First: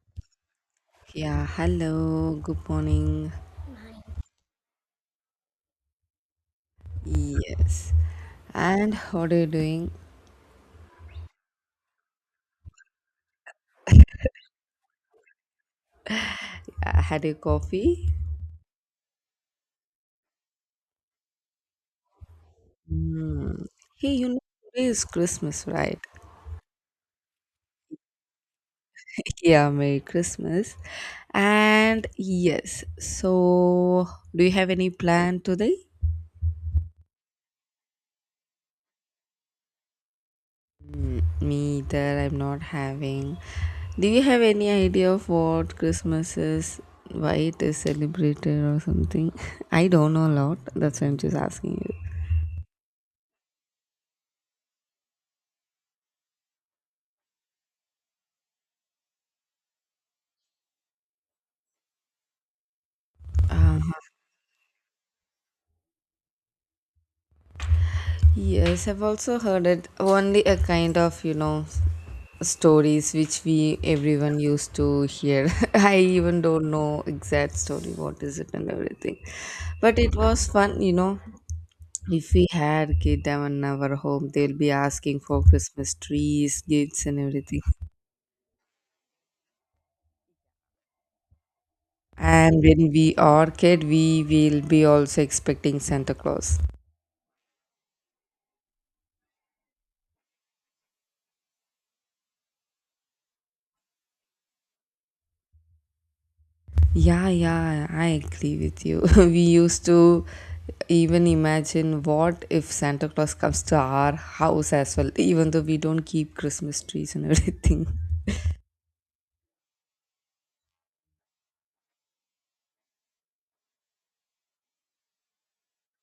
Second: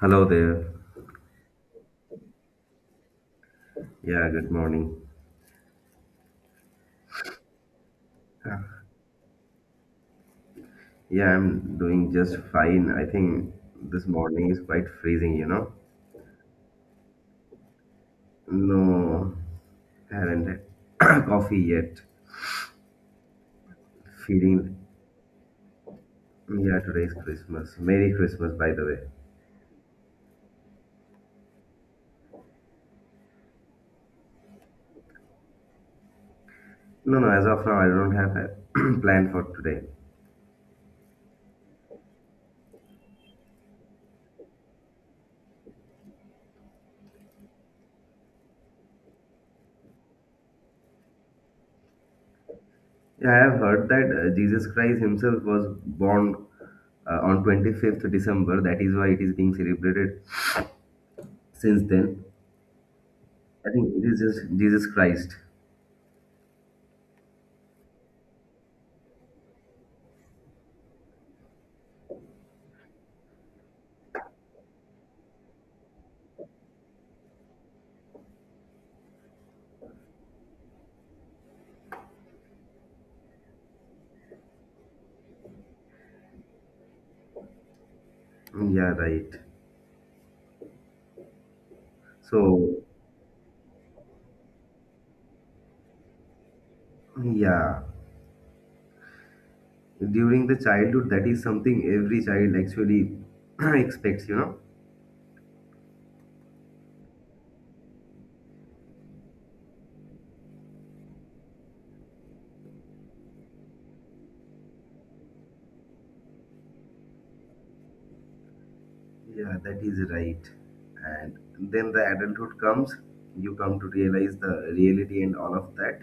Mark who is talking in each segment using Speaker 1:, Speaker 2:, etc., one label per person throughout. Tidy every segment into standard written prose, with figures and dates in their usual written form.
Speaker 1: Hello there.
Speaker 2: Yeah, hello, good morning.
Speaker 1: Yeah, good morning.
Speaker 2: Yes.
Speaker 1: Yeah.
Speaker 2: And how are you doing?
Speaker 1: Yeah, I'm doing just fine. I think this morning is quite freezing, you know?
Speaker 2: Had a coffee?
Speaker 1: No, haven't had coffee yet.
Speaker 2: Hmm. Hey, you know,
Speaker 1: Feeling,
Speaker 2: today is Christmas, right?
Speaker 1: yeah, today's Christmas. Merry Christmas, by the way.
Speaker 2: Yeah, Merry Christmas. And yes, so do you have any plan today?
Speaker 1: No, no, as of now, I don't have a plan for today.
Speaker 2: Mm, me either, I'm not having. Do you have any idea of what Christmas is? Why it is celebrated or something? I don't know a lot. That's why I'm just asking you.
Speaker 1: Yeah, I have heard that Jesus Christ himself was born on 25th December. That is why it is being celebrated since then. I
Speaker 2: Uh,
Speaker 1: think it is just Jesus Christ.
Speaker 2: Yes, I've also heard it. Only a kind of, you know, stories which we everyone used to hear. I even don't know exact story what is it and everything. But it was fun, you know. If we had kid them in our home, they'll be asking for Christmas trees, gifts and everything.
Speaker 1: Yeah, right.
Speaker 2: And
Speaker 1: So,
Speaker 2: when we are kid, we will be also expecting Santa Claus.
Speaker 1: yeah, during the childhood, that is something every child actually expects, you know?
Speaker 2: Yeah, yeah, I agree with you. We used to even imagine what if Santa Claus comes to our house as well, even though we don't keep Christmas trees and everything.
Speaker 1: Yeah, that is right. And then the adulthood comes, you come to realize the reality and all of that.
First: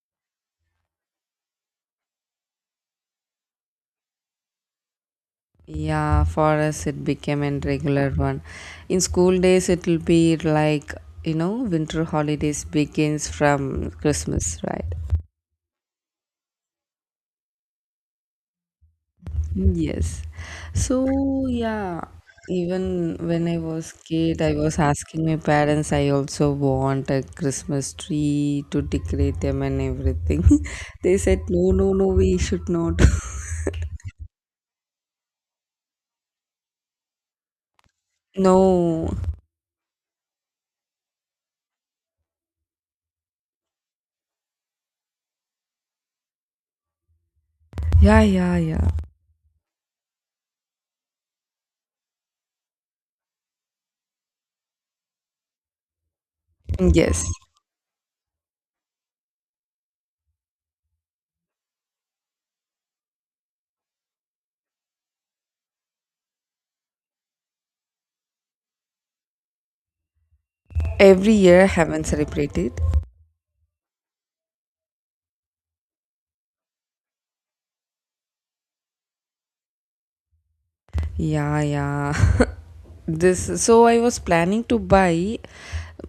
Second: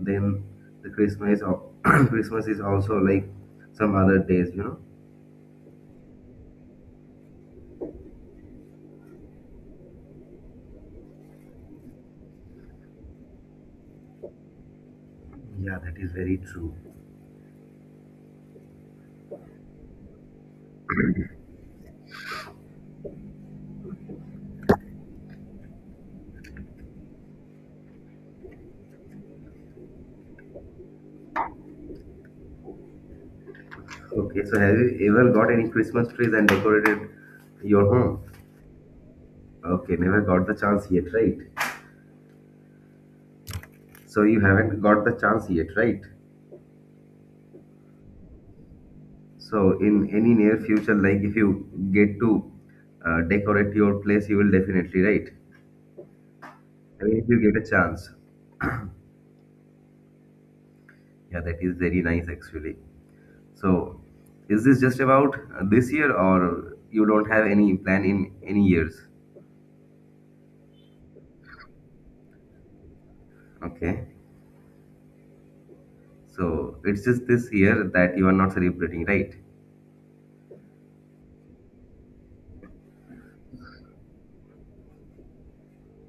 Speaker 1: Then the Christmas or Christmas is also like some other days, you know?
Speaker 2: Yeah, for us it became a regular one. In school days, it'll be like, you know, winter holidays begins from Christmas, right?
Speaker 1: Yeah, that is very true.
Speaker 2: Yes. So, yeah, even when I was kid, I was asking my parents, I also want a Christmas tree to decorate them and everything. They said, no, no, no, we should not.
Speaker 1: Okay, so have you ever got any Christmas trees and decorated your home?
Speaker 2: No.
Speaker 1: Okay, never got the chance yet, right? So you haven't got the chance yet, right?
Speaker 2: Yeah, yeah, yeah.
Speaker 1: So in any near future, like if you get to decorate your place, you will definitely, right? I mean,
Speaker 2: Yes.
Speaker 1: if you get a chance. Yeah, that is very nice actually. So is this just about this year, or you don't have any plan in any years?
Speaker 2: Every year I haven't celebrated.
Speaker 1: Okay. So it's just this year that you are not celebrating, right?
Speaker 2: Yeah, yeah. This so I was planning to buy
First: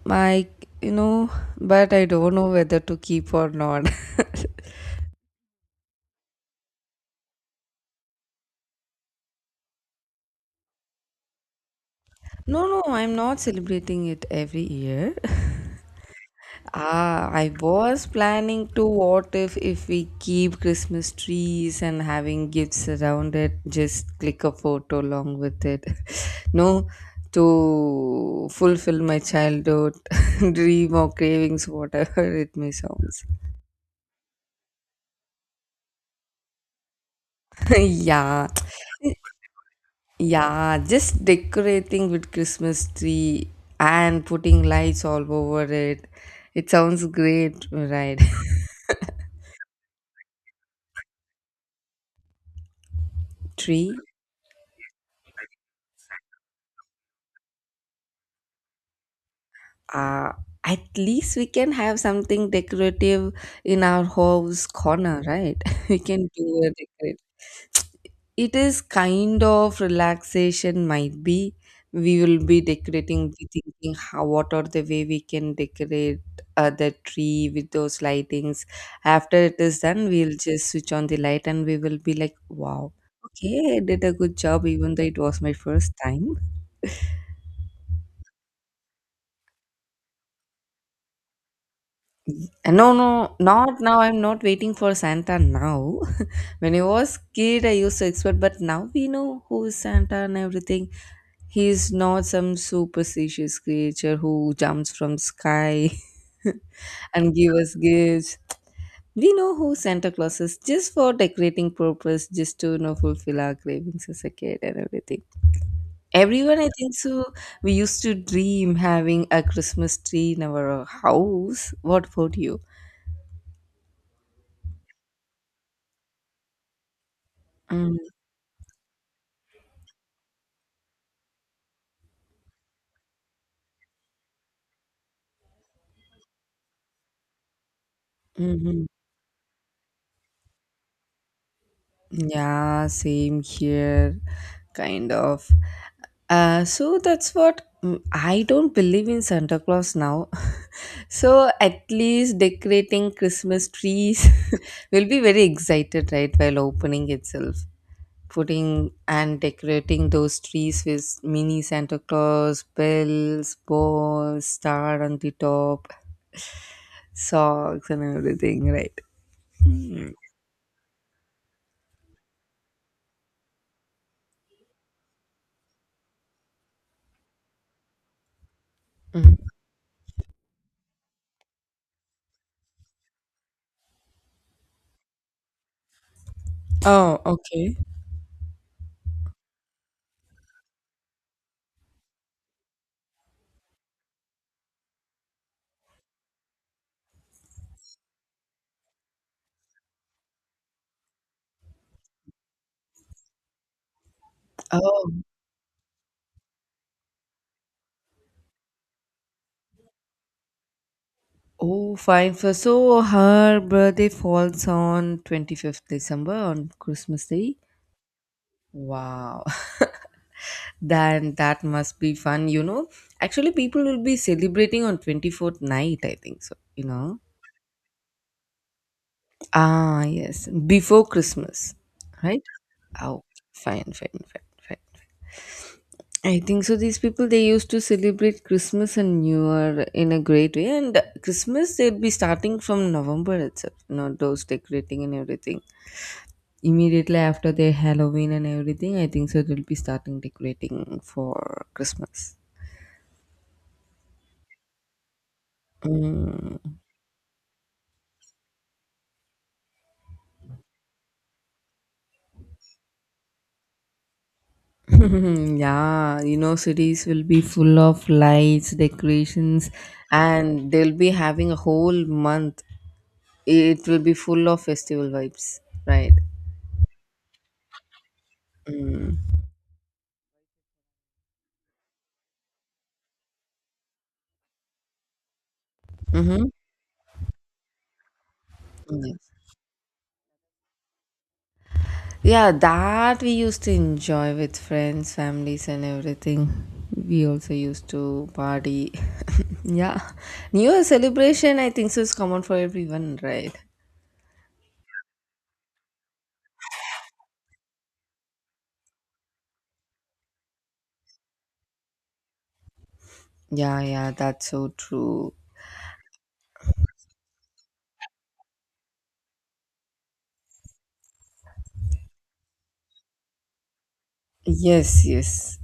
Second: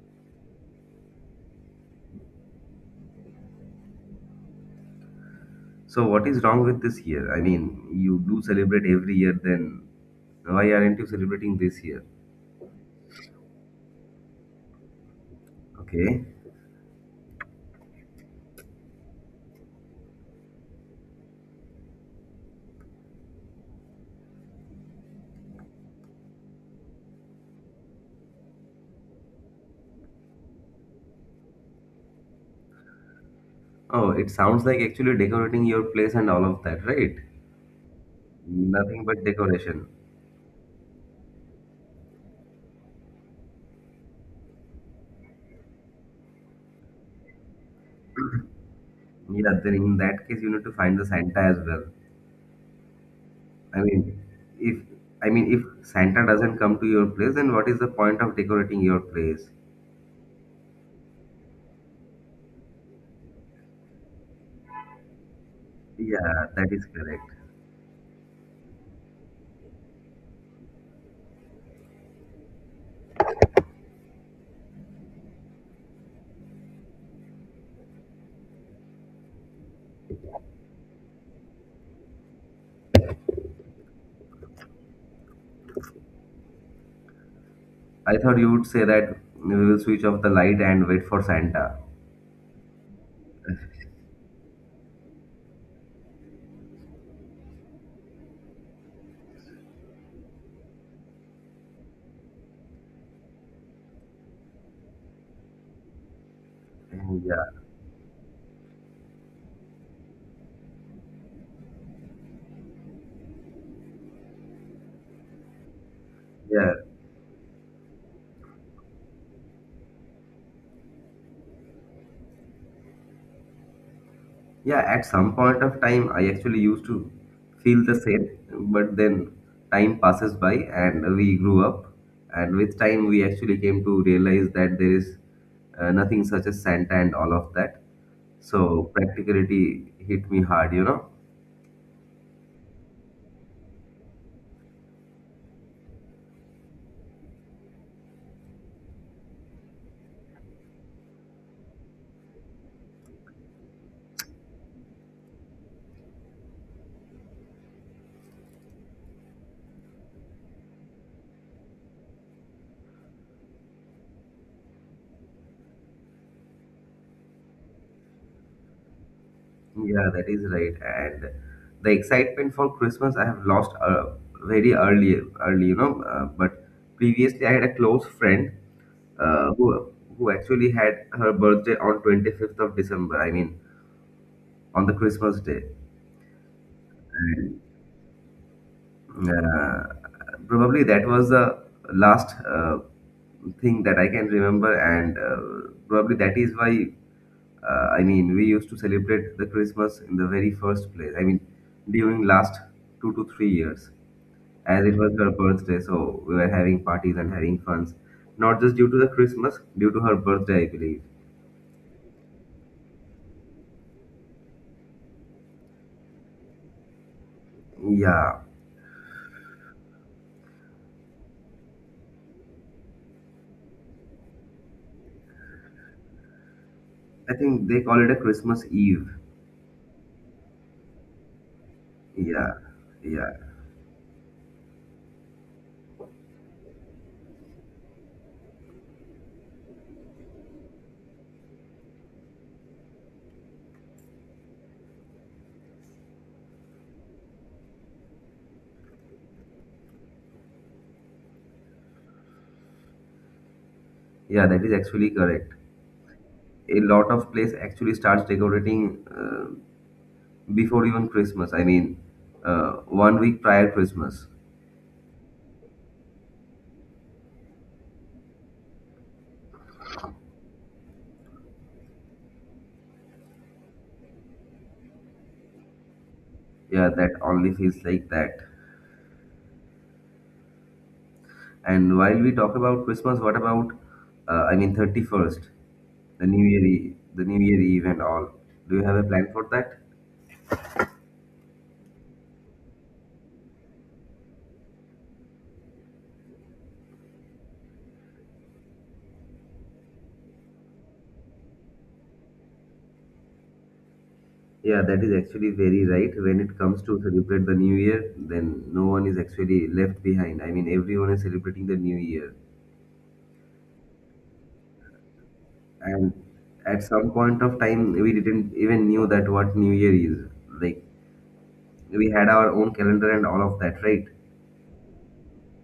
Speaker 2: my, you know, but I don't know whether to keep or not.
Speaker 1: So what is wrong with this year? I mean, you do celebrate every year, then why aren't you celebrating this year?
Speaker 2: No, no, I'm not celebrating it every year.
Speaker 1: Okay.
Speaker 2: Ah, I was planning to what if we keep Christmas trees and having gifts around it, just click a photo along with it. No, to fulfill my childhood dream or cravings, whatever it may sounds.
Speaker 1: Oh, it sounds like actually decorating your place and all of that, right?
Speaker 2: Yeah.
Speaker 1: Nothing but decoration.
Speaker 2: Yeah, just decorating with Christmas tree and putting lights all over it. It sounds great, right?
Speaker 1: Yeah, then in that case you need to find the Santa as well. I
Speaker 2: tree
Speaker 1: mean, if I mean if Santa doesn't come to your place, then what is the point of decorating your place?
Speaker 2: uh, at least we can have something decorative in our house corner, right? We
Speaker 1: Yeah,
Speaker 2: can do
Speaker 1: that
Speaker 2: a
Speaker 1: is
Speaker 2: decorate.
Speaker 1: correct.
Speaker 2: It is kind of relaxation. Might be we will be decorating, be thinking how, what are the way we can decorate the tree with those lightings. After it is done we'll just switch on the light and we will be like, wow, okay, I did a good job even though it was my first time.
Speaker 1: I thought you would say that we will switch off the light and wait for Santa.
Speaker 2: No, no, not now. I'm not waiting for Santa now. When I was kid, I used to expect, but now we know who is Santa and everything. He is not some superstitious creature who jumps from sky and
Speaker 1: Yeah,
Speaker 2: give us gifts. We know who Santa Claus is, just for decorating purpose, just to, you know, fulfill our cravings as a kid and everything. Everyone, I
Speaker 1: yeah.
Speaker 2: think so. We used to dream having a Christmas tree in our house. What about you?
Speaker 1: Yeah, at some point of time, I actually used to feel the
Speaker 2: Mm,
Speaker 1: same, but then time passes by and we grew up. And with time, we actually came to realize that there is nothing such as Santa and all of that. So
Speaker 2: mm-hmm.
Speaker 1: practicality hit me hard, you know?
Speaker 2: Yeah, same here, kind of. So that's what, I don't believe in Santa Claus now. So at least decorating Christmas trees will be very excited, right? While opening itself, putting and decorating those trees with mini Santa Claus bells, balls, star on the top, socks, and everything, right?
Speaker 1: Yeah,
Speaker 2: Mm.
Speaker 1: that is right. And the excitement for Christmas I have lost very early, early, you know. But previously, I had a close friend
Speaker 2: Mhm.
Speaker 1: uh, who who actually had her birthday on 25th of December. I mean, on the Christmas day.
Speaker 2: Oh,
Speaker 1: And,
Speaker 2: okay.
Speaker 1: uh, probably that was the last thing that I can remember, and probably that is why. We used to celebrate the Christmas in the very first place. I mean, during last 2 to 3 years, as it was her birthday, so we were having parties and having funs, not just due to the Christmas, due to her birthday, I believe.
Speaker 2: Oh, fine. For so her birthday falls on 25th December on Christmas Day.
Speaker 1: Yeah.
Speaker 2: Wow. Then that must be fun, you know. Actually, people will be celebrating on 24th night, I think so, you know.
Speaker 1: I think they call it a Christmas Eve.
Speaker 2: Ah, yes. Before Christmas, right?
Speaker 1: Yeah,
Speaker 2: Oh,
Speaker 1: yeah,
Speaker 2: fine, fine, fine, fine. I think so. These people they used to celebrate Christmas and New Year in a great way, and Christmas they'd be starting from November itself. You know, those decorating and everything. Immediately after their Halloween and everything, I think so they'll be starting decorating for Christmas.
Speaker 1: yeah. That is actually correct.
Speaker 2: Mm.
Speaker 1: A lot of place actually starts decorating before even Christmas. Uh, 1 week prior Christmas.
Speaker 2: Yeah, you know, cities will be full of lights, decorations, and they'll be having a whole month. It will be full of festival vibes, right?
Speaker 1: Yeah, that only feels like that.
Speaker 2: Mm.
Speaker 1: And while we talk about Christmas, what about I mean 31st, the New
Speaker 2: Mm-hmm.
Speaker 1: Year, the New Year Eve and all? Do you have a
Speaker 2: Yes.
Speaker 1: plan for that?
Speaker 2: Yeah, that we used to enjoy with friends, families, and everything. We also used to party. yeah. New Year celebration, I think so, is common for everyone, right?
Speaker 1: Yeah, that is actually very right. When it comes to celebrate the new year, then no one is actually left behind. I mean, everyone is celebrating the new year.
Speaker 2: Yeah, yeah, that's so true.
Speaker 1: And at some point of time, we didn't even knew that what new year is. Like, we had our own calendar and all of that, right?
Speaker 2: Yes, yes.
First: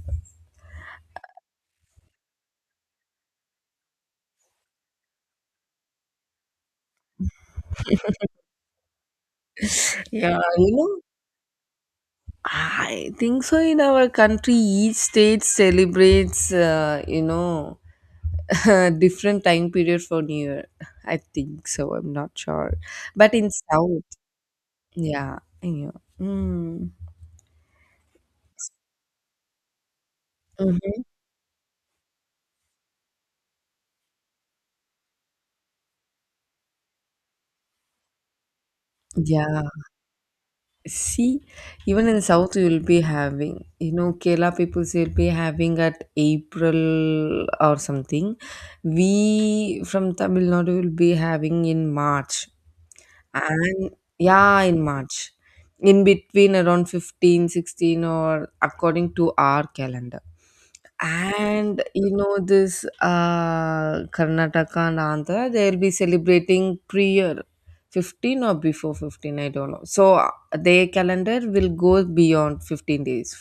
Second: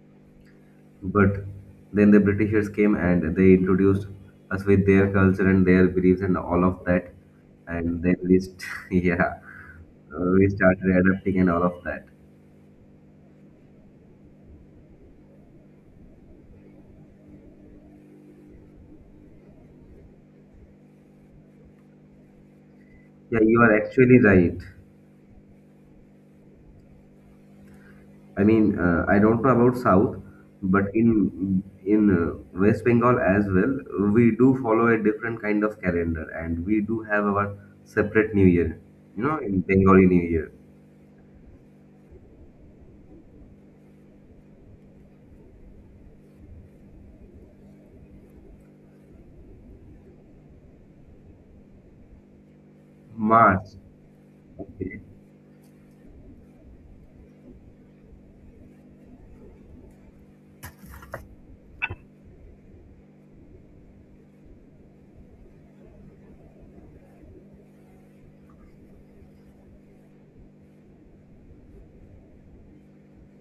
Speaker 1: But then the Britishers came and they introduced us with their culture and their beliefs and all of that. And then yeah,
Speaker 2: Yeah,
Speaker 1: we
Speaker 2: you
Speaker 1: started
Speaker 2: know,
Speaker 1: adapting and all of that.
Speaker 2: I think so, in our country, each state celebrates, you know, different time period for New Year. I think so. I'm not sure. But
Speaker 1: Yeah,
Speaker 2: in
Speaker 1: you are
Speaker 2: South,
Speaker 1: actually right.
Speaker 2: yeah, I know. Mm.
Speaker 1: I mean, I don't know about South, but in West Bengal as well, we do follow a different kind of calendar, and we do have our separate New Year. You know, in
Speaker 2: Yeah,
Speaker 1: Bengali New Year,
Speaker 2: see, even in South, you will be having, you know, Kerala people will be having at April or something. We from Tamil Nadu will be having in March.
Speaker 1: March.
Speaker 2: And yeah, in
Speaker 1: Okay.
Speaker 2: March, in between around 15, 16, or according to our calendar. And, you know, this Karnataka and Andhra, they'll be celebrating pre year, 15 or before 15, I don't know, so their calendar will go beyond 15 days.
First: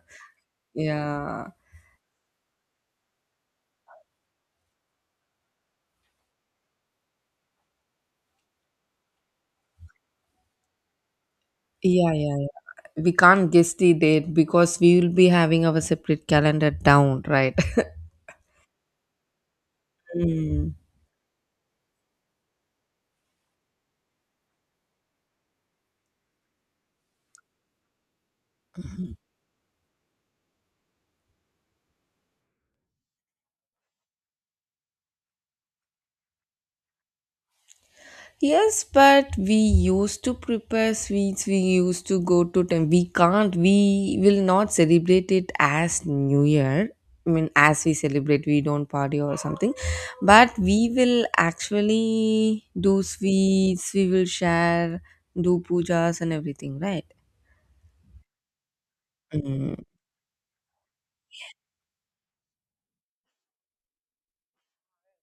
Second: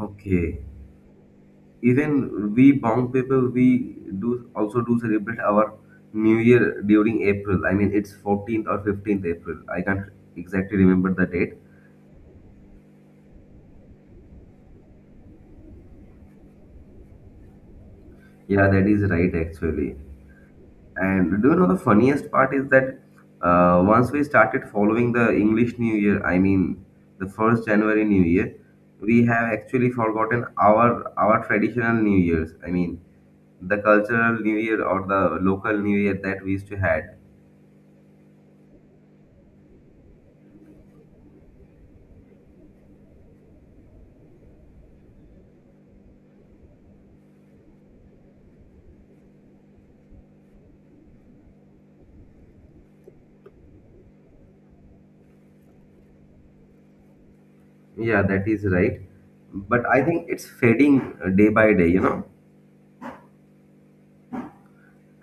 Speaker 1: Okay.
Speaker 2: Yeah,
Speaker 1: Even we bound people, we do also do celebrate our New Year during April. I mean, it's 14th or 15th April. I can't exactly remember the date.
Speaker 2: yeah, yeah, yeah. We can't guess the date because we will be having our separate calendar down, right.
Speaker 1: Yeah, that is right actually.
Speaker 2: Mm.
Speaker 1: And do you know the funniest part is that once we started following the English New Year, I mean the first January New Year, we have actually forgotten our traditional New Years. I mean the cultural New Year or the local New Year that we used to had.
Speaker 2: Yes, but we used to prepare sweets. We used to go to temple. We can't. We will not celebrate it as New Year. I mean, as we celebrate, we don't party or something. But we will actually do sweets. We will share, do pujas and everything, right?
Speaker 1: Yeah, that is right.
Speaker 2: Mm,
Speaker 1: But I think it's fading day by day. You know,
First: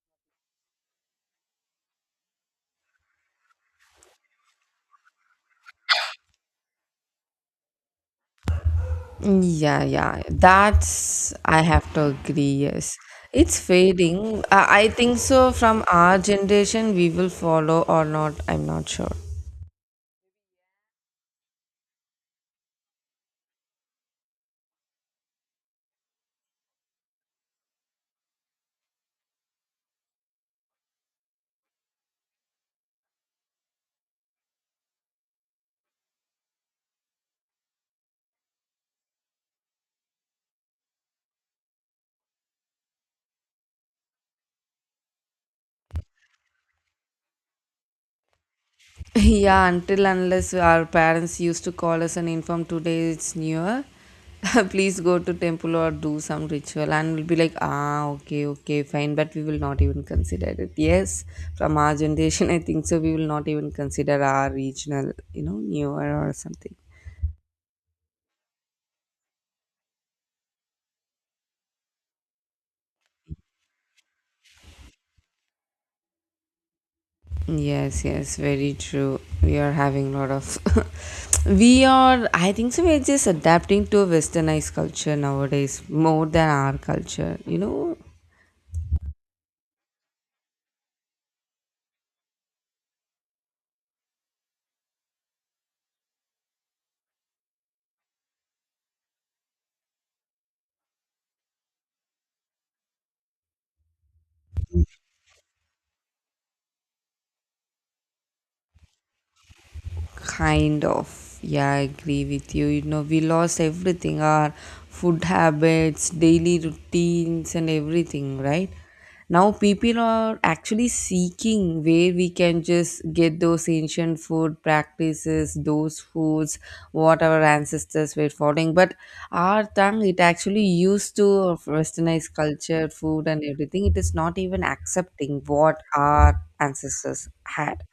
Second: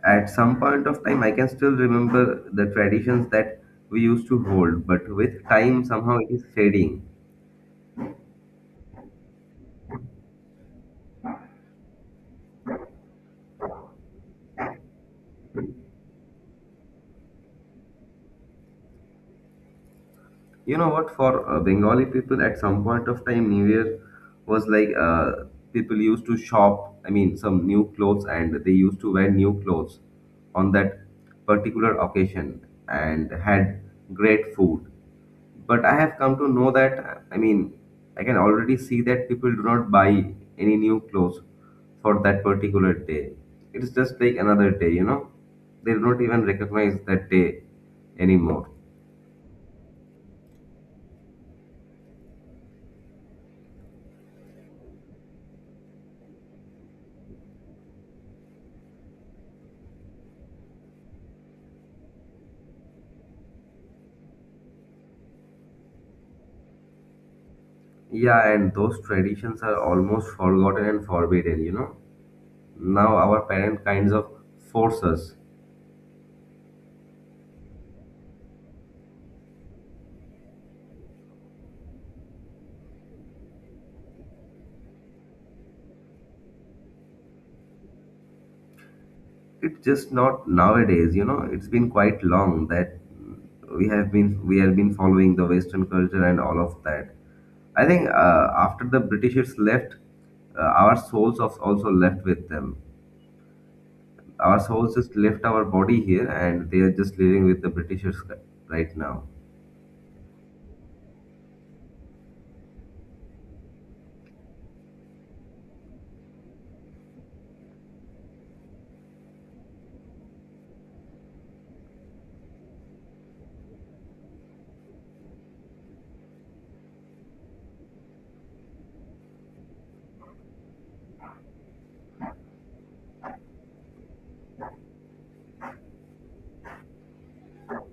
Speaker 1: at some point of time, I can still remember the traditions that we used to hold, but with time, somehow it is fading.
Speaker 2: yeah, yeah. That's, I have to agree, yes. It's fading. I think so, from our generation, we will follow or not. I'm not sure.
Speaker 1: You know what? For Bengali people, at some point of time, New Year was like people used to shop. I mean, some new clothes, and they used to wear new clothes on that particular occasion, and had great food. But I have come to know that I mean, I can already see that people do not buy any new clothes for that particular day. It's just like another day, you know. They do not even recognize that day anymore.
Speaker 2: Yeah, until unless our parents used to call us and inform today it's newer, please go to temple or do some ritual, and we'll be like, ah, okay, okay, fine, but we will not even consider it. Yes, from our generation, I think so, we will not even consider our regional, you know, newer or something.
Speaker 1: Yeah, and those traditions are almost forgotten and forbidden, you know. Now our parent kinds of force us.
Speaker 2: Yes, yes, very true. We are having a lot of. We are, I think so, we're just adapting to a westernized culture nowadays more than our culture, you know.
Speaker 1: It's just not nowadays, you know. It's been quite long that we have been following the Western culture and all of that. I think after the Britishers left, our souls of also left with them. Our souls just left our body here, and they are just living with the Britishers right now.
Speaker 2: Kind of. Yeah, I agree with you. You know, we lost everything, our food habits, daily routines, and everything, right? Now, people are actually seeking where we can just get those ancient food practices, those foods, what our ancestors were following. But our tongue, it actually used to westernized culture, food, and everything. It is not even accepting what our ancestors had.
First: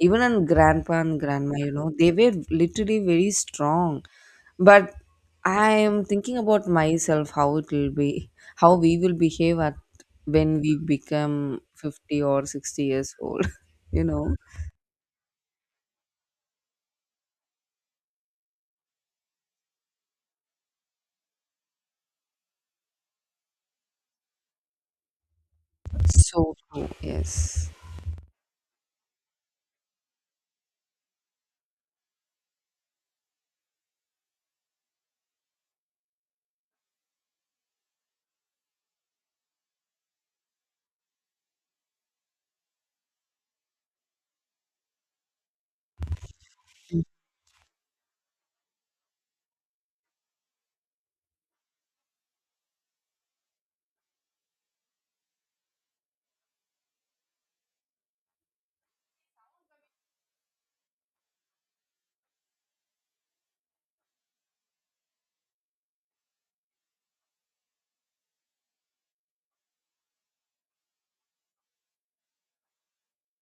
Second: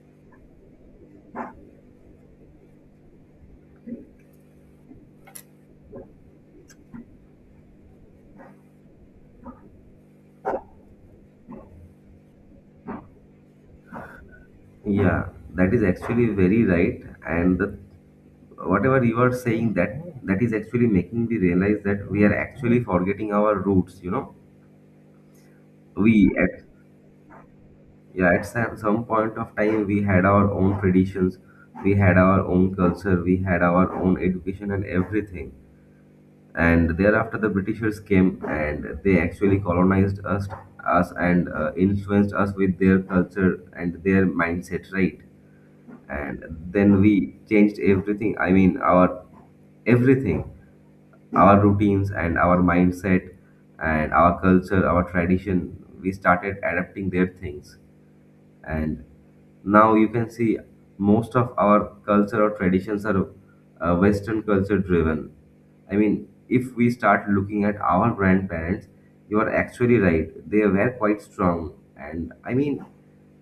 Speaker 2: Even on grandpa and grandma, you know, they were literally very strong. But I am thinking about myself, how it will be, how we will behave at when we become 50 or 60 years old, you know.
Speaker 1: Yeah, that is actually very right. And the whatever you are saying, that that is actually making me realize that we are actually forgetting our roots, you know. we
Speaker 2: So
Speaker 1: at
Speaker 2: true, yes.
Speaker 1: yeah at some point of time we had our own traditions, we had our own culture, we had our own education and everything. And thereafter the Britishers came and they actually colonized us and influenced us with their culture and their mindset, right? And then we changed everything. I mean, our everything, our routines and our mindset and our culture, our tradition. We started adapting their things, and now you can see most of our culture or traditions are western culture driven. I mean, if we start looking at our grandparents, you are actually right, they were quite strong. And I mean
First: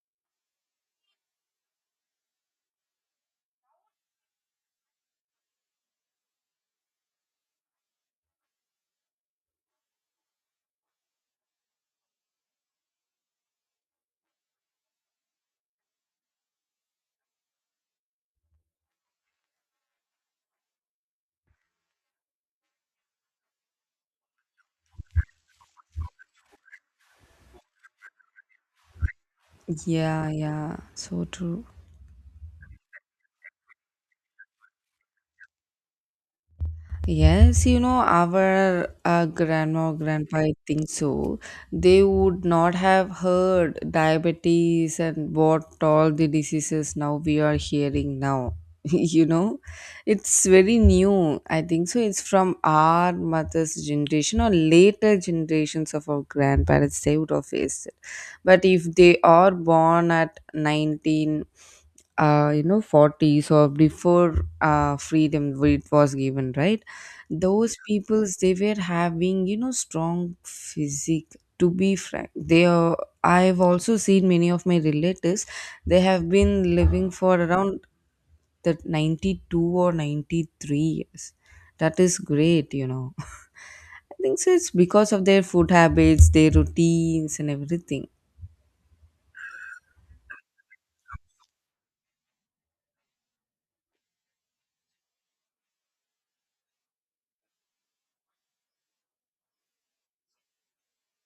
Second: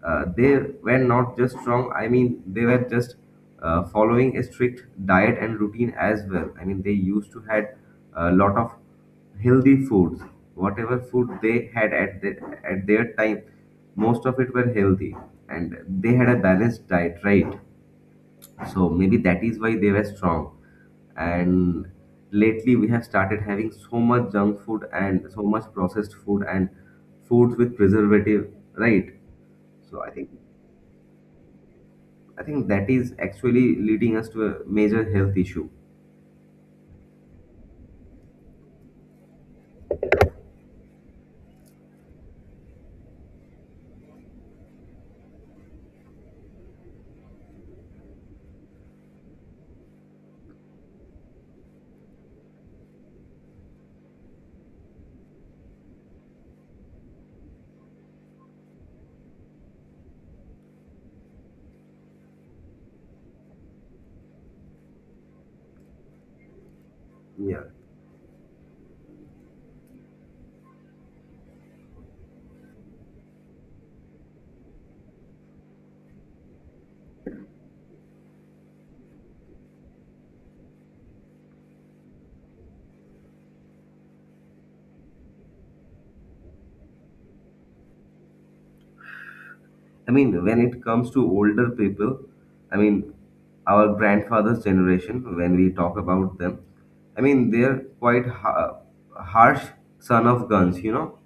Speaker 1: they were not just strong. I mean, they were just following a strict diet and routine as well. I mean, they used to had a lot of healthy foods. Whatever food they had at at their time, most of it were healthy, and they had a balanced diet, right? So maybe that is why they were strong. And lately, we have started having so much junk food and so much processed food and foods with preservative, right? So I think
Speaker 2: Yeah, yeah, so true.
Speaker 1: I think that is actually leading us to a major health issue.
Speaker 2: Yes, you know, our grandma, grandpa, I think so, they would not have heard diabetes and what all the diseases now we are hearing now. You know, it's very new. I think so, it's from our mother's generation or later generations of our grandparents. They would have faced it. But if they are born at 19, you know, 40s or before freedom it was given, right?
Speaker 1: Yeah.
Speaker 2: Those peoples, they were having, you know, strong physique, to be frank they are. I've also seen many of my relatives. They have been living for around that 92 or 93 years. That is great, you know. I think so it's because of their food habits, their routines and everything.
Speaker 1: I mean, when it comes to older people, I mean, our grandfather's generation, when we talk about them, I mean, they're quite harsh son of guns, you know.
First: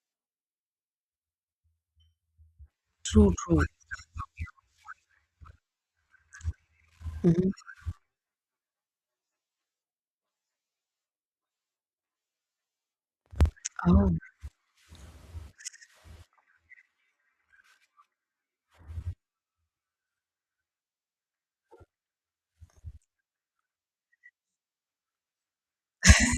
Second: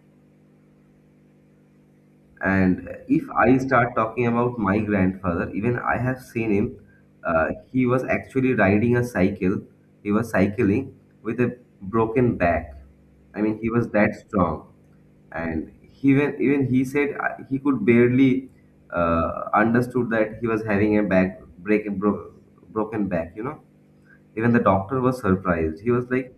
Speaker 1: And if
Speaker 2: True,
Speaker 1: I
Speaker 2: true.
Speaker 1: start talking about my grandfather, even I have seen him.
Speaker 2: Mhm.
Speaker 1: He was actually riding a cycle. He was cycling with a broken back. I mean, he was
Speaker 2: Oh.
Speaker 1: that strong, and he even even he said he could barely understood that he was having a broken back. You know, even the doctor was surprised. He was like,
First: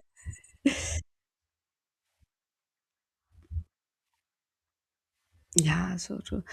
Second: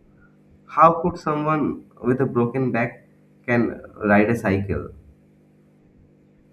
Speaker 1: "How could someone with a broken back can ride a cycle?"
Speaker 2: Yeah, so true.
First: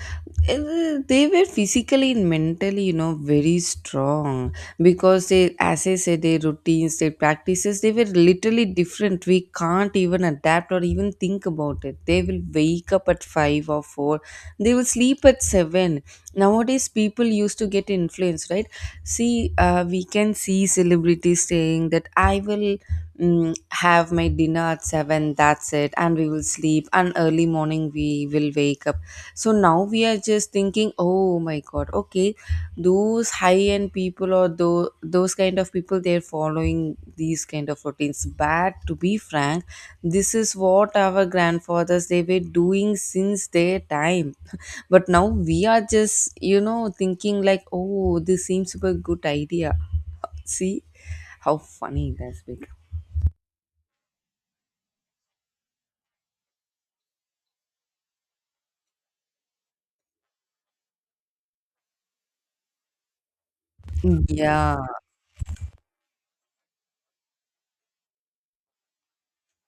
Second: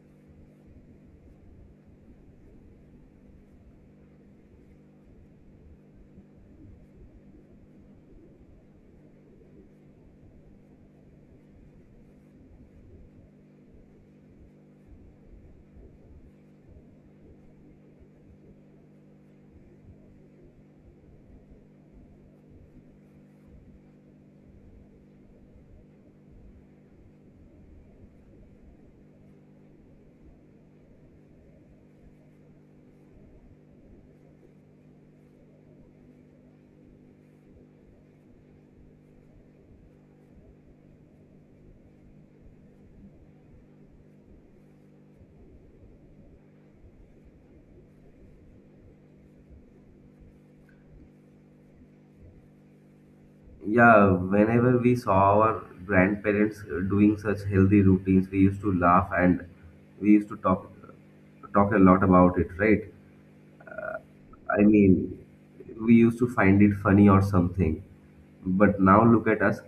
Speaker 2: They were physically and mentally, you know, very strong because they, as I said, their routines, their practices, they were literally different. We can't even adapt or even think about it. They will wake up at five or four, they will sleep at 7. Nowadays, people used to get influenced, right? See, we can see celebrities saying that I will, have my dinner at 7, that's it, and we will sleep and early morning we will wake up. So now we are just thinking, oh my god, okay, those high end people or those kind of people, they're following these kind of routines. But to be frank, this is what our grandfathers, they were doing since their time. But now we are just, you know, thinking like, oh, this seems super good idea. See how funny that's been.
Speaker 1: Yeah, whenever we saw our grandparents doing such healthy routines, we used to laugh, and we used to talk a lot about it, right? I
Speaker 2: Yeah,
Speaker 1: mean, we used to find it funny or something, but now look at us.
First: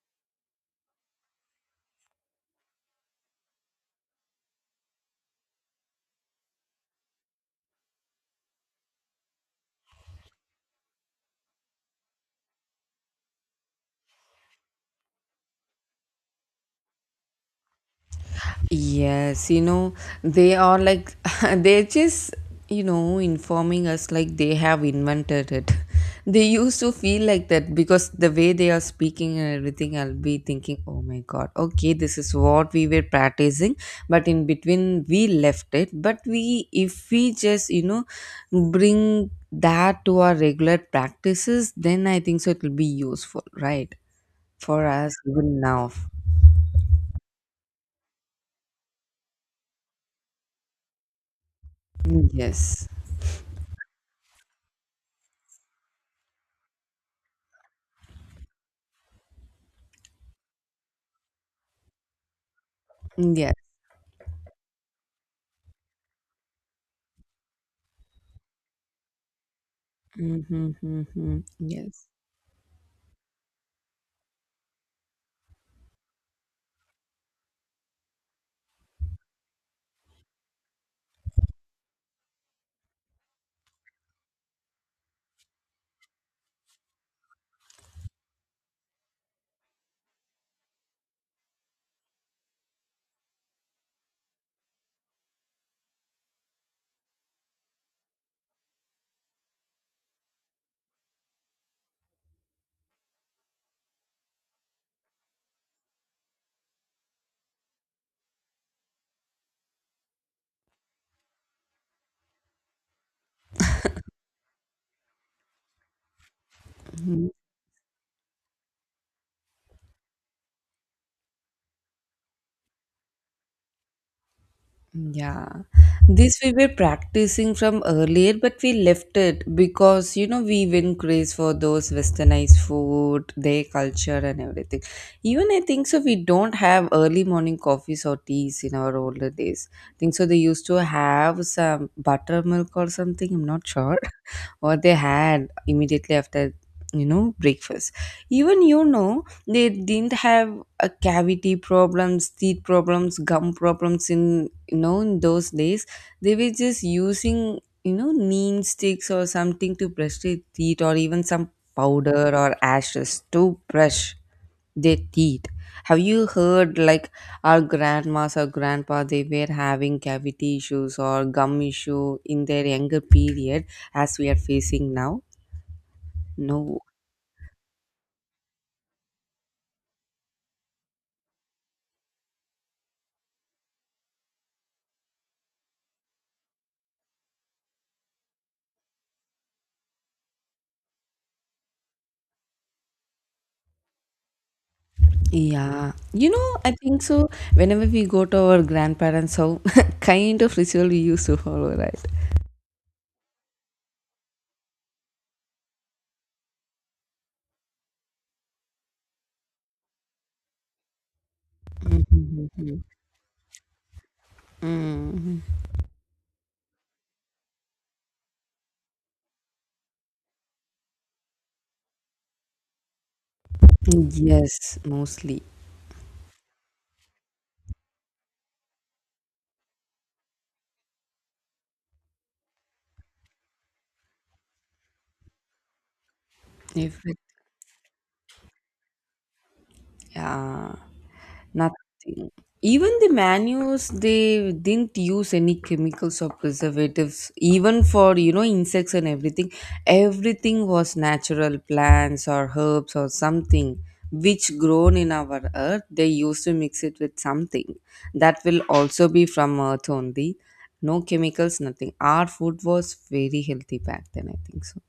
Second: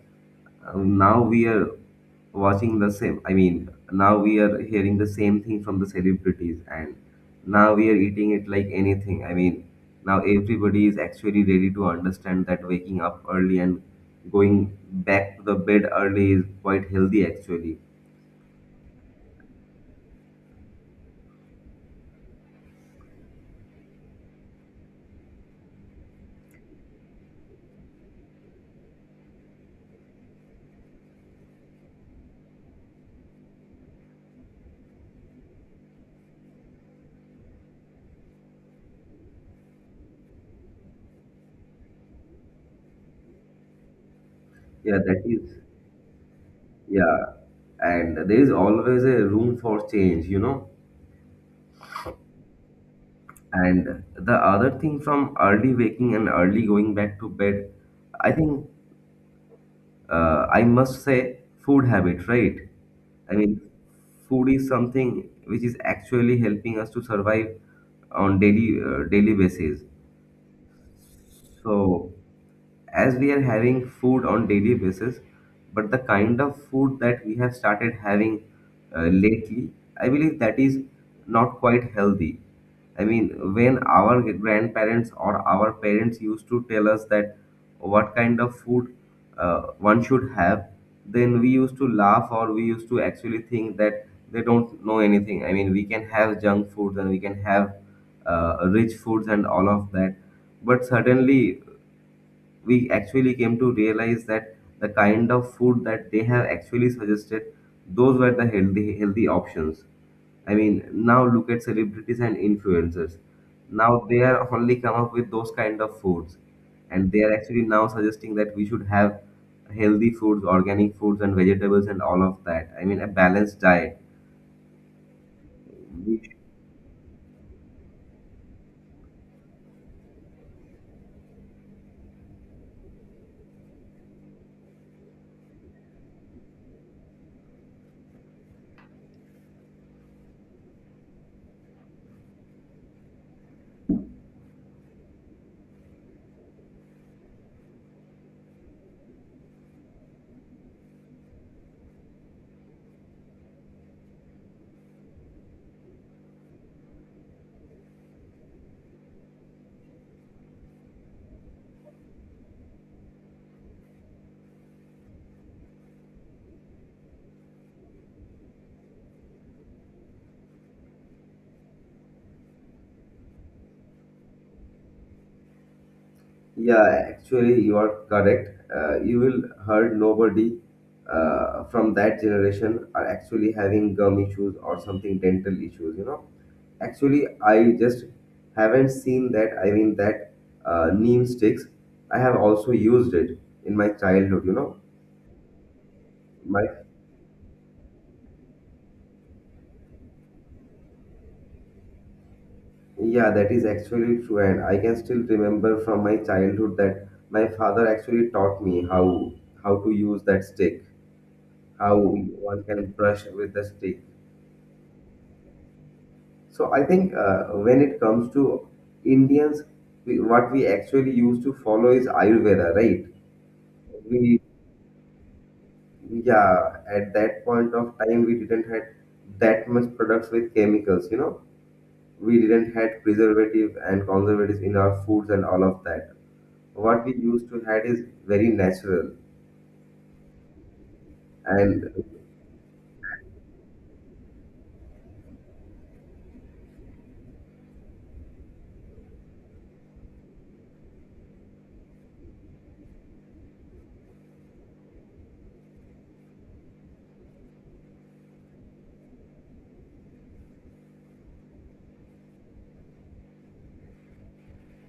Speaker 1: Now we are watching the same. I mean, now we are hearing the same thing from the celebrities, and now we are eating it like anything. I mean, now everybody is actually ready to understand that waking up early and going back to the bed early is quite healthy, actually.
Speaker 2: yes, you know, they are like, they're just, you know, informing us like they have invented it. They used to feel like that because the way they are speaking and everything, I'll be thinking, oh my God, okay, this is what we were practicing, but in between we left it. But we, if we just, you know, bring that to our regular practices, then I think so it will be useful, right? For
Speaker 1: Yeah,
Speaker 2: us,
Speaker 1: that
Speaker 2: even
Speaker 1: is,
Speaker 2: now.
Speaker 1: yeah. And there is always a room for change, you know.
Speaker 2: Yes.
Speaker 1: And the other thing from early waking and early going back to bed, I think I must say food habit, right? I
Speaker 2: Yes.
Speaker 1: mean, food is something which is actually helping us to survive on daily daily basis.
Speaker 2: Mm-hmm, hmm, yes.
Speaker 1: So as we are having food on daily basis, but the kind of food that we have started having lately, I believe that is not quite healthy. I mean, when our grandparents or our parents used to tell us that what kind of food one should have, then we used to laugh or we used to actually think that they don't know anything. I mean, we can have junk foods and we can have rich foods and all of that. But certainly, we actually came to realize that the kind of food that they have actually suggested, those were the healthy options. I mean, now look at celebrities and influencers. Now they are only come up with those kind of foods, and they
Speaker 2: Mm-hmm.
Speaker 1: are actually now suggesting that we should have healthy foods, organic foods, and vegetables, and all of that. I mean, a balanced diet.
Speaker 2: Yeah, this we were practicing from earlier, but we left it because you know we win craze for those westernized food, their culture, and everything. Even I think so, we don't have early morning coffees or teas in our older days. I think so. They used to have some buttermilk or something. I'm not sure what they had immediately after breakfast. Even they didn't have a cavity problems, teeth problems, gum problems in in those days they were just using neem sticks or something to brush their teeth or even some powder or ashes to brush their teeth. Have you heard like our grandmas or grandpa they were having cavity issues or gum issue in their younger period as we are facing now? No.
Speaker 1: Yeah, actually, you are correct. You will heard nobody from that generation are actually having gum issues or something dental issues. You know, actually, I just haven't seen that. I mean, that neem sticks. I have also used it in my childhood. You know,
Speaker 2: Yeah,
Speaker 1: my
Speaker 2: I think so. Whenever we go to our grandparents house, kind of ritual we used to follow, right?
Speaker 1: yeah, that is actually true, and I can still remember from my childhood that my father actually taught me how to use that stick, how
Speaker 2: Mhm,
Speaker 1: one
Speaker 2: mhm.
Speaker 1: can brush with the stick.
Speaker 2: Mm.
Speaker 1: So I think when it comes to Indians, we, what we actually used to follow is Ayurveda, right? We,
Speaker 2: Yes, mostly.
Speaker 1: yeah, at that point of time we didn't had that much products with chemicals, you know. We didn't had preservative and conservatives in our foods and all of that.
Speaker 2: If
Speaker 1: What we
Speaker 2: it,
Speaker 1: used to had is very natural.
Speaker 2: yeah,
Speaker 1: And
Speaker 2: nothing. Even the menus, they didn't use any chemicals or preservatives, even for, insects and everything. Everything was natural plants or herbs or something which grown in our earth. They used to mix it with something that will also be from earth only. No chemicals, nothing. Our food was very healthy back then, I think so.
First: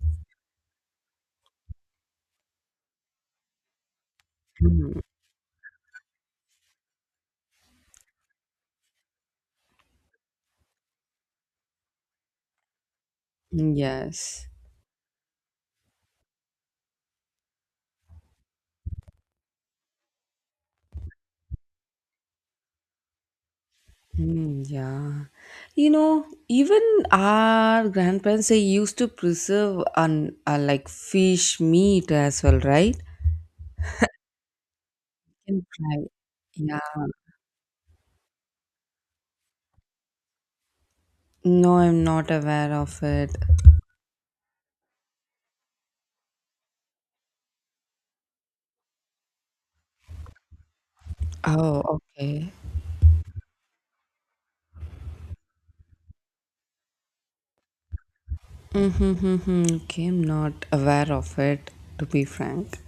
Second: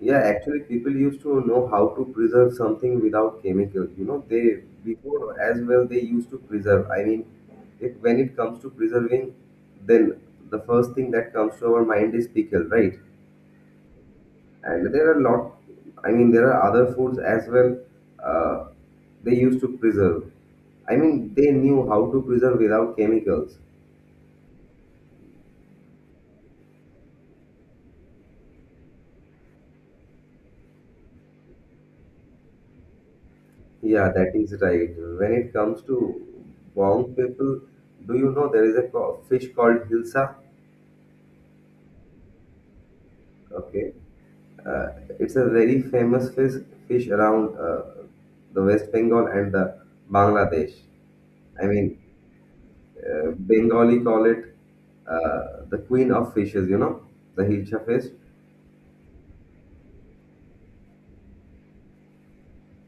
Speaker 1: yeah, actually, people used to know how to preserve something without chemicals. You know, they
Speaker 2: Mm.
Speaker 1: before as well they used to preserve. I mean, if when it comes to preserving, then the first thing that comes to our mind is pickle, right?
Speaker 2: Yes.
Speaker 1: And there are lot. I mean, there are other foods as well. Uh, they used to preserve. I mean, they knew how to preserve without chemicals.
Speaker 2: Mm, yeah. Even our grandparents they used to preserve on like fish meat as well, right?
Speaker 1: Yeah, that is right. When it
Speaker 2: And
Speaker 1: comes
Speaker 2: fry.
Speaker 1: to
Speaker 2: Yeah.
Speaker 1: Bong people, do you know there is a fish called hilsa?
Speaker 2: No, I'm not aware of it.
Speaker 1: Okay. Uh, it's a very famous fish around the West Bengal and the Bangladesh. I
Speaker 2: Oh,
Speaker 1: mean,
Speaker 2: okay.
Speaker 1: Bengali call it the queen of fishes, you know, the hilcha fish.
Speaker 2: Mm-hmm, okay, I'm not aware of it, to be frank.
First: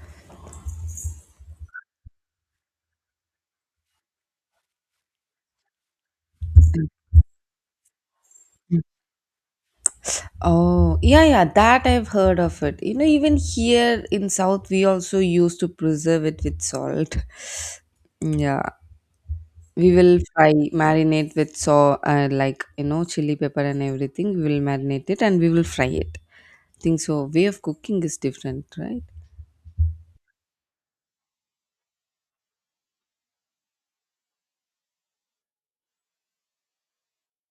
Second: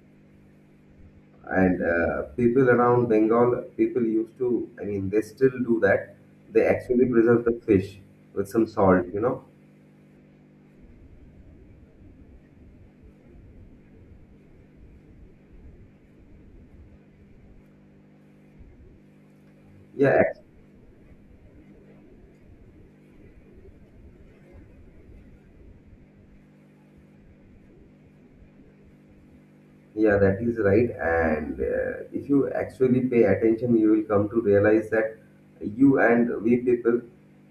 Speaker 1: And people around Bengal, people used to, I mean, they still do that. They actually preserve the fish with some
Speaker 2: Mhm.
Speaker 1: salt, you know.
Speaker 2: Oh, yeah, yeah, that I've heard of it. Even here in South, we also used to preserve it with salt. Yeah. We will
Speaker 1: Yeah,
Speaker 2: fry, marinate with so like, chili pepper and everything. We will marinate it and we will fry it. Think so. Way of cooking is different, right?
Speaker 1: yeah, that is right. And if you actually pay attention, you will come to realize that you and we people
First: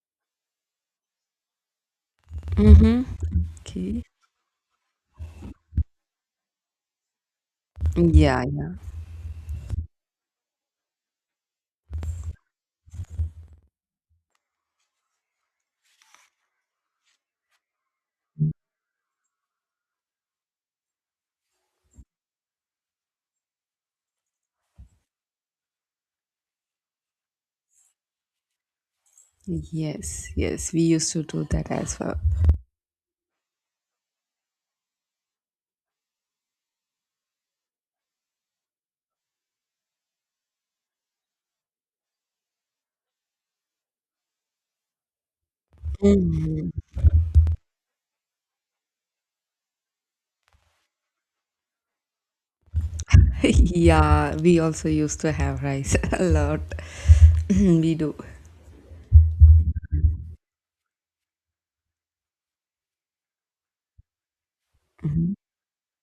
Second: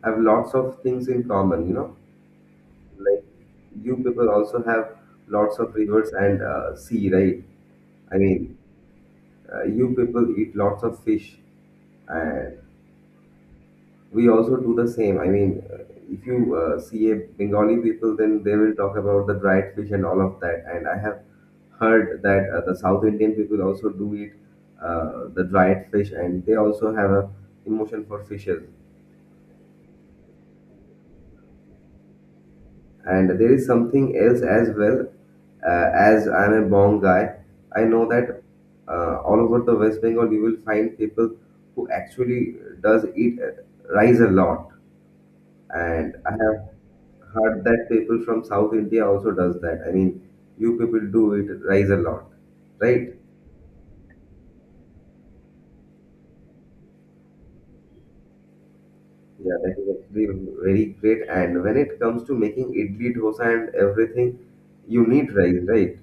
Speaker 1: have lots of things in common, you know,
Speaker 2: Mm-hmm.
Speaker 1: like you
Speaker 2: Okay.
Speaker 1: people also have lots of rivers and sea, right? I
Speaker 2: Yeah,
Speaker 1: mean,
Speaker 2: yeah.
Speaker 1: you people eat lots of fish, and we also do the same. I mean, if you see a Bengali people, then they will talk about the dried fish and all of that. And I have heard that the South Indian people also do eat the dried fish, and they also have a emotion for fishes.
Speaker 2: Yes, yes. We used to do that as well.
Speaker 1: And there is something else as well. As I'm a Bong guy, I know that all over the West Bengal you will find people who actually does eat rice a lot. And I
Speaker 2: Hmm.
Speaker 1: have heard that people from South India also does that. I mean, you people do it rise a lot, right?
Speaker 2: Yeah, we also used to have rice a lot. We do.
Speaker 1: Yeah, that is actually very great. And when it comes to making idli, dosa, and everything, you need rice, right?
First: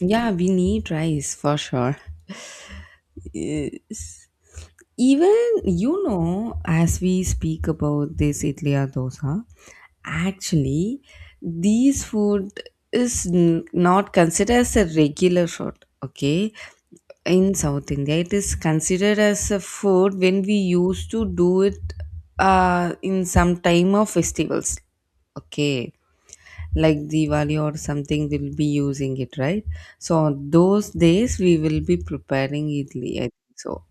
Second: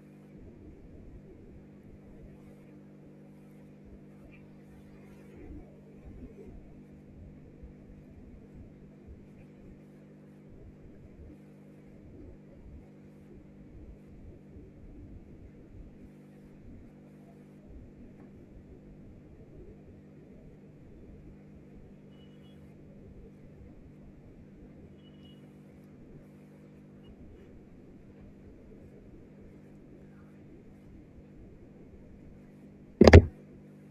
Speaker 2: Yeah, we need rice for sure. Yes. Even, as we speak about this idliya dosa, actually, these food not considered as a regular food. Okay, in South India, it is considered as a food when we used to do it in some time of festivals. Okay, like Diwali or something, we'll be using it, right? So on those days, we will be preparing idli. I think so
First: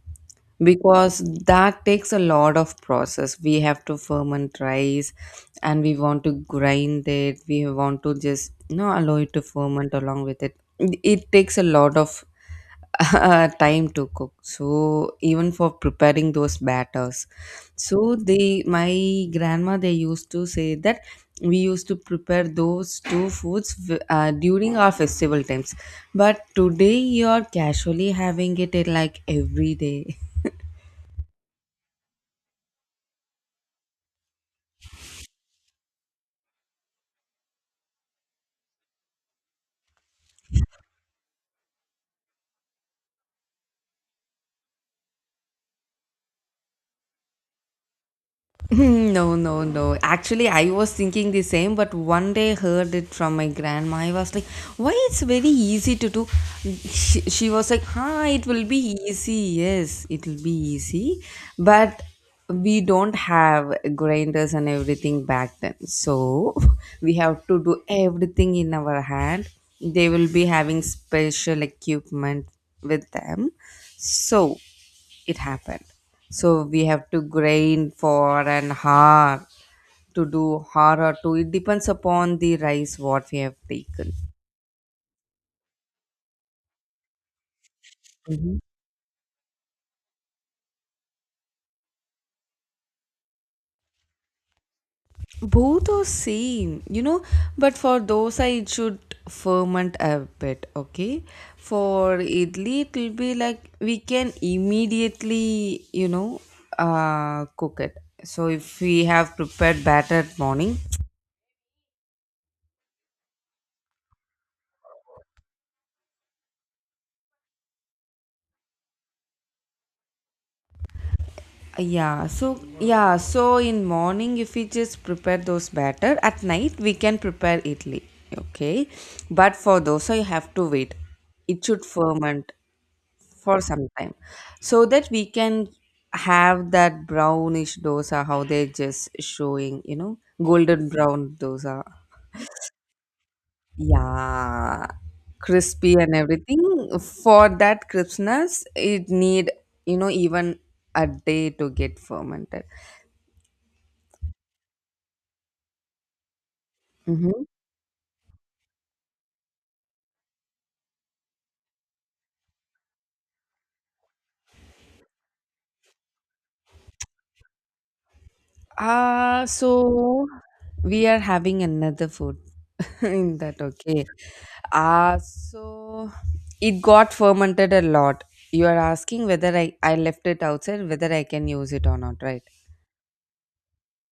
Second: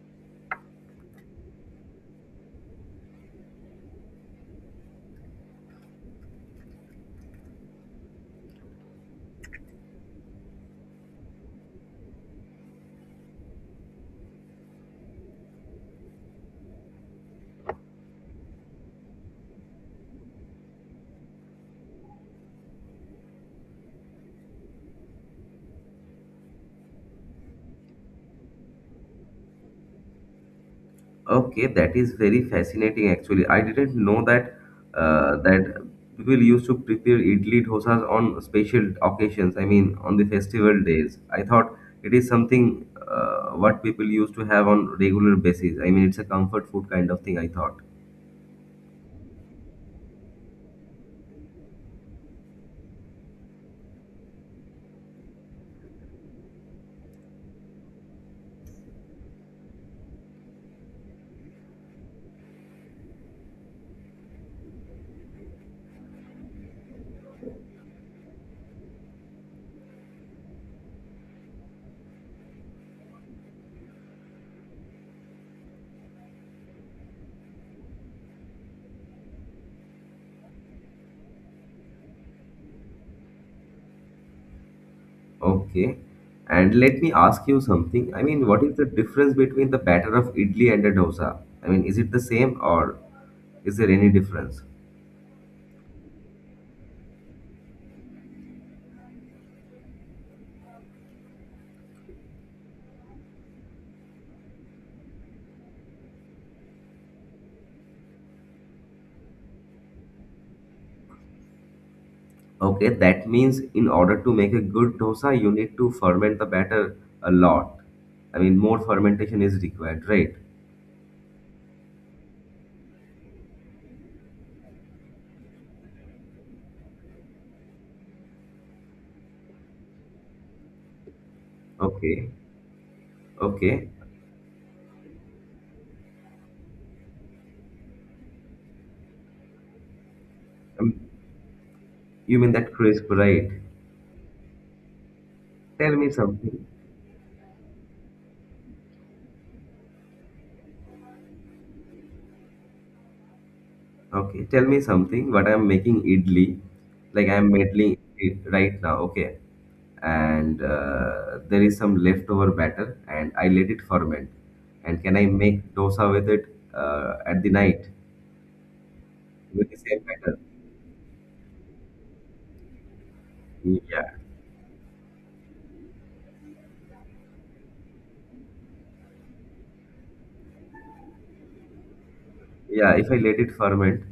Speaker 2: because that takes a lot of process. We have to ferment rice and we want to grind it, we want to just allow it to ferment. Along with it takes a lot of time to cook. So even for preparing those batters, so they, my grandma, they used to say that we used to prepare those two foods during our festival times, but today you're casually having it in like every day.
Speaker 1: Okay, that is very fascinating. Actually, I didn't know that that people used to prepare idli dosas on special occasions. I mean, on the festival days. I thought it is something what people used to have on regular basis. I mean, it's a comfort food kind of thing, I thought.
Speaker 2: No, no, no. Actually, I was thinking the same, but one day heard it from my grandma. I was like, "Why it's very easy to do?" She was like, "Huh, it will be easy. Yes, it will be easy, but we don't have grinders and everything back then, so we have to do everything in our hand. They will be having special equipment with them, so." It happened, so we have to grind for an hour, to do hour or two. It depends upon the rice what we have taken.
Speaker 1: Okay. And let me ask you something. I mean,
Speaker 2: Hmm.
Speaker 1: what is the difference between the batter of idli and a dosa? I mean, is it the same or is there any difference?
Speaker 2: Both are same, but for dosa it should ferment a bit, okay? For idli it will be like we can immediately, uh, cook it. So if we have prepared batter morning,
Speaker 1: Okay, that means in order to make a good dosa, you need to ferment the batter a lot. I mean, more fermentation is required, right?
Speaker 2: yeah. So yeah, so in morning if we just prepare those batter, at night we can prepare idli. Okay, but for dosa you have to wait, it should
Speaker 1: Okay,
Speaker 2: ferment for some
Speaker 1: okay.
Speaker 2: time, so that we can have that brownish dosa, how they just showing, golden
Speaker 1: Um,
Speaker 2: brown dosa.
Speaker 1: you mean that crisp, right?
Speaker 2: Yeah, crispy
Speaker 1: Tell me
Speaker 2: and everything.
Speaker 1: something.
Speaker 2: For that crispness it need, even a day to get fermented.
Speaker 1: Okay, tell me something. What I'm making idli, like
Speaker 2: Mm-hmm.
Speaker 1: I'm making it right now. Okay, and there is some leftover batter and I let it ferment. And can I make dosa with it at the night
Speaker 2: Uh,
Speaker 1: with the same
Speaker 2: so
Speaker 1: batter?
Speaker 2: we are having another food in that, okay.
Speaker 1: Yeah,
Speaker 2: So it got fermented a lot. You are asking whether I left it outside, whether I can use it or not, right?
Speaker 1: yeah, if I let it ferment.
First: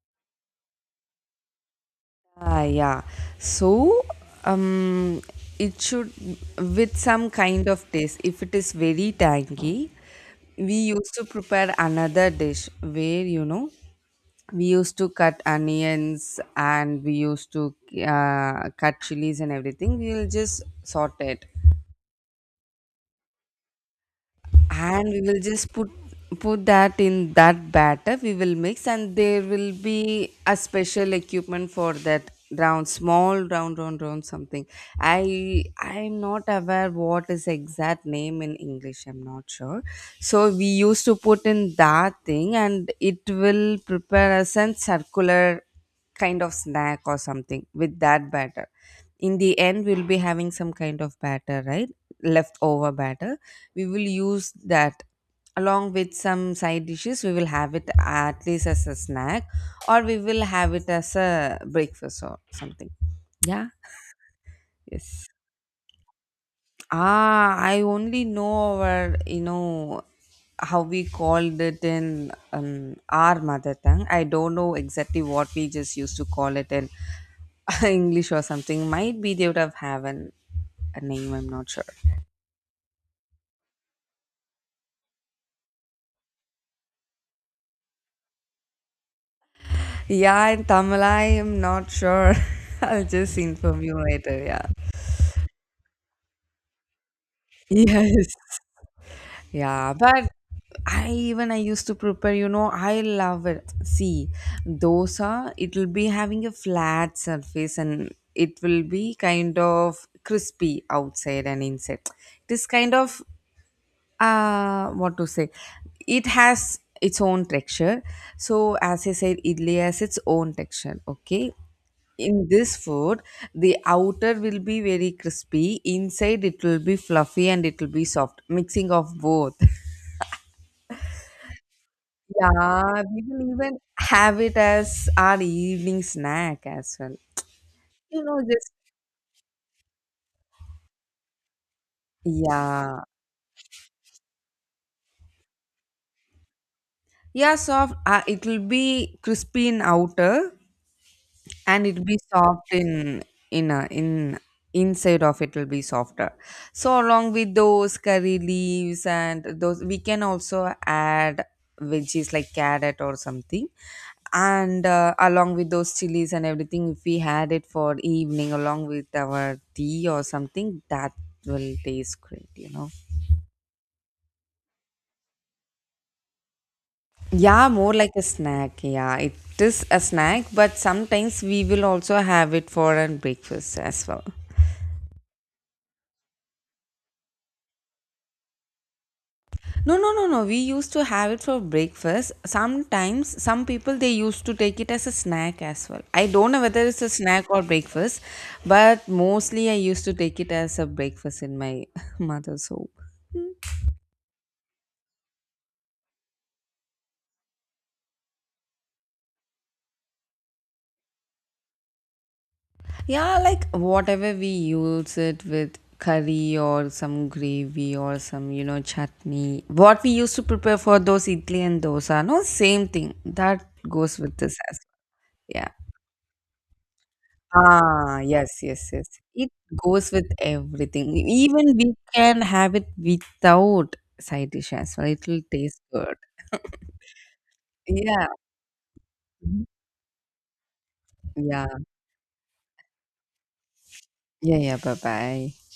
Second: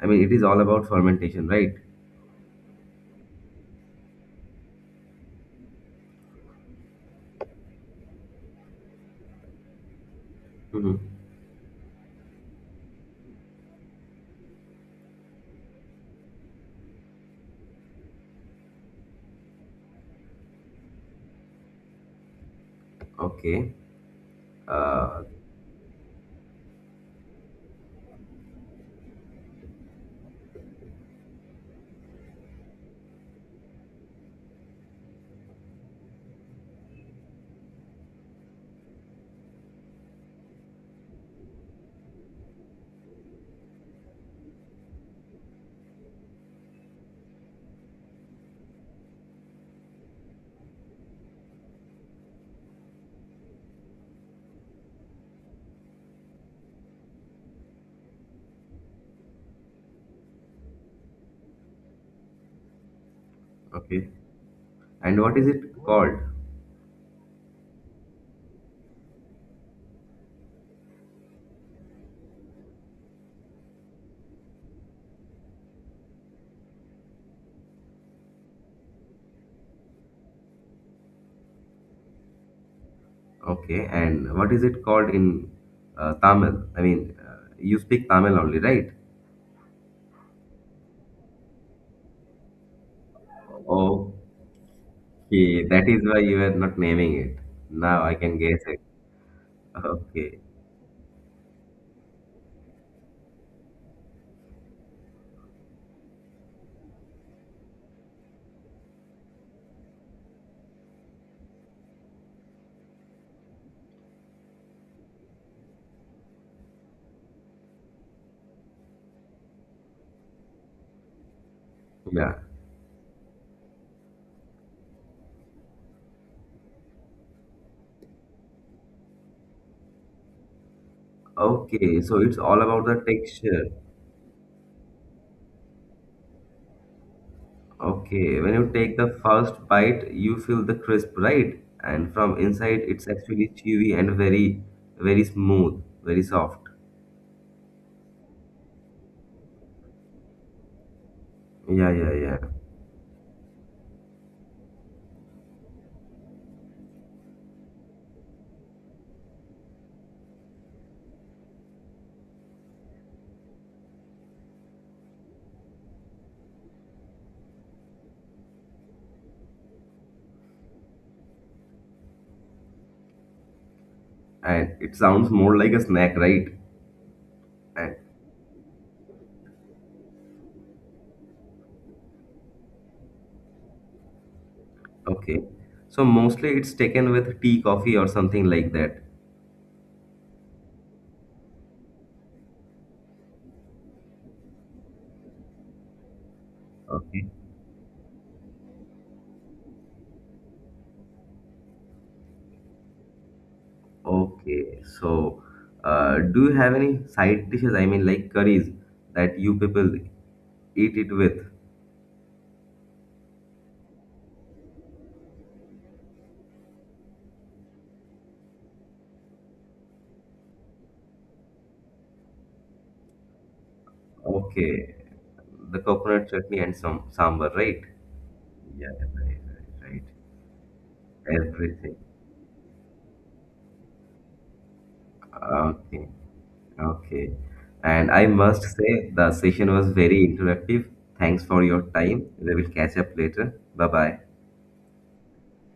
Speaker 1: I mean, it is all about fermentation, right?
Speaker 2: Ah, yeah. So, um, it should with some kind of taste. If it is very tangy, we
Speaker 1: Mm-hmm.
Speaker 2: used to prepare another dish where we used to cut onions and we used to cut chilies and everything, we'll just sort it.
Speaker 1: Okay.
Speaker 2: And we
Speaker 1: Uh,
Speaker 2: will just put that in that batter, we will mix, and there will be a special equipment for that, round, small round, round something. I'm not aware what is exact name in English, I'm not sure. So we used to put in that thing and it will prepare us a circular kind of snack or something with that batter. In the end we'll be having some kind of batter, right? Leftover batter, we will use that along with some side dishes. We will have it at least as a snack, or we will have it as a breakfast or something. Yeah.
Speaker 1: okay. And
Speaker 2: Yes.
Speaker 1: what is it called?
Speaker 2: Ah, I only know our, how we called it in our mother tongue. I don't know exactly what we just used to call it in English or something. Might be they would have an, a name, I'm not sure.
Speaker 1: Okay. And what is it called in Tamil? I mean, you speak Tamil only, right?
Speaker 2: Yeah, in Tamil, I am not sure. I'll just inform you later, yeah.
Speaker 1: Okay, that is why you are not naming it. Now I
Speaker 2: Yes.
Speaker 1: can guess it.
Speaker 2: Yeah, but
Speaker 1: Okay.
Speaker 2: I, even I used to prepare, I love it. See, dosa, it'll be having a flat surface and it will be kind of crispy outside and inside. It is kind of, uh, what to say. It has its own texture. So as I said, idli has its own texture, okay?
Speaker 1: Yeah.
Speaker 2: In this food the outer will be very crispy, inside it will be fluffy, and it will be soft, mixing of both.
Speaker 1: Okay, so it's all about the
Speaker 2: Yeah, we will
Speaker 1: texture.
Speaker 2: even have it as our evening snack as well. You know,
Speaker 1: Okay, when you
Speaker 2: just
Speaker 1: take the first bite, you feel the crisp, right? And from inside,
Speaker 2: yeah,
Speaker 1: it's actually chewy and very, very smooth, very soft.
Speaker 2: yeah, soft. It will be crispy in outer, and
Speaker 1: Yeah,
Speaker 2: it'll
Speaker 1: yeah,
Speaker 2: be
Speaker 1: yeah.
Speaker 2: soft in a, in inside of it will be softer. So along with those curry leaves and those, we can also add veggies like carrot or something, and along with those chilies and everything, if we had it for evening along with our tea or something, that will taste great, you know.
Speaker 1: And it sounds more like a snack, right?
Speaker 2: Yeah, more
Speaker 1: And
Speaker 2: like a snack. Yeah, it is a snack, but sometimes we will also have it for a breakfast as well.
Speaker 1: okay, so mostly it's taken with tea, coffee, or something like that.
Speaker 2: No, no, no, no. We used to have it for breakfast. Sometimes some people they used to take it as a snack as well. I don't know whether it's a
Speaker 1: Okay,
Speaker 2: snack or breakfast, but mostly I used to take it as a breakfast in my mother's home.
Speaker 1: okay. So, do you have any side dishes? I mean, like curries that you people eat it with?
Speaker 2: Yeah, like whatever we use it with curry or some gravy or some chutney. What we used to prepare for those idli and dosa, no same thing. That goes with this as
Speaker 1: Okay,
Speaker 2: well. Yeah.
Speaker 1: the coconut chutney and some sambar, right?
Speaker 2: Ah, yes,
Speaker 1: Yeah,
Speaker 2: yes, yes.
Speaker 1: right,
Speaker 2: It
Speaker 1: right, right.
Speaker 2: goes with everything. E, even we
Speaker 1: Everything.
Speaker 2: can have it without side dish as well. It will taste
Speaker 1: Okay,
Speaker 2: good.
Speaker 1: okay. And I
Speaker 2: Yeah,
Speaker 1: must say the session was very interactive. Thanks for
Speaker 2: yeah,
Speaker 1: your time. We will catch up later. Bye bye.
Speaker 2: yeah, yeah. Bye bye.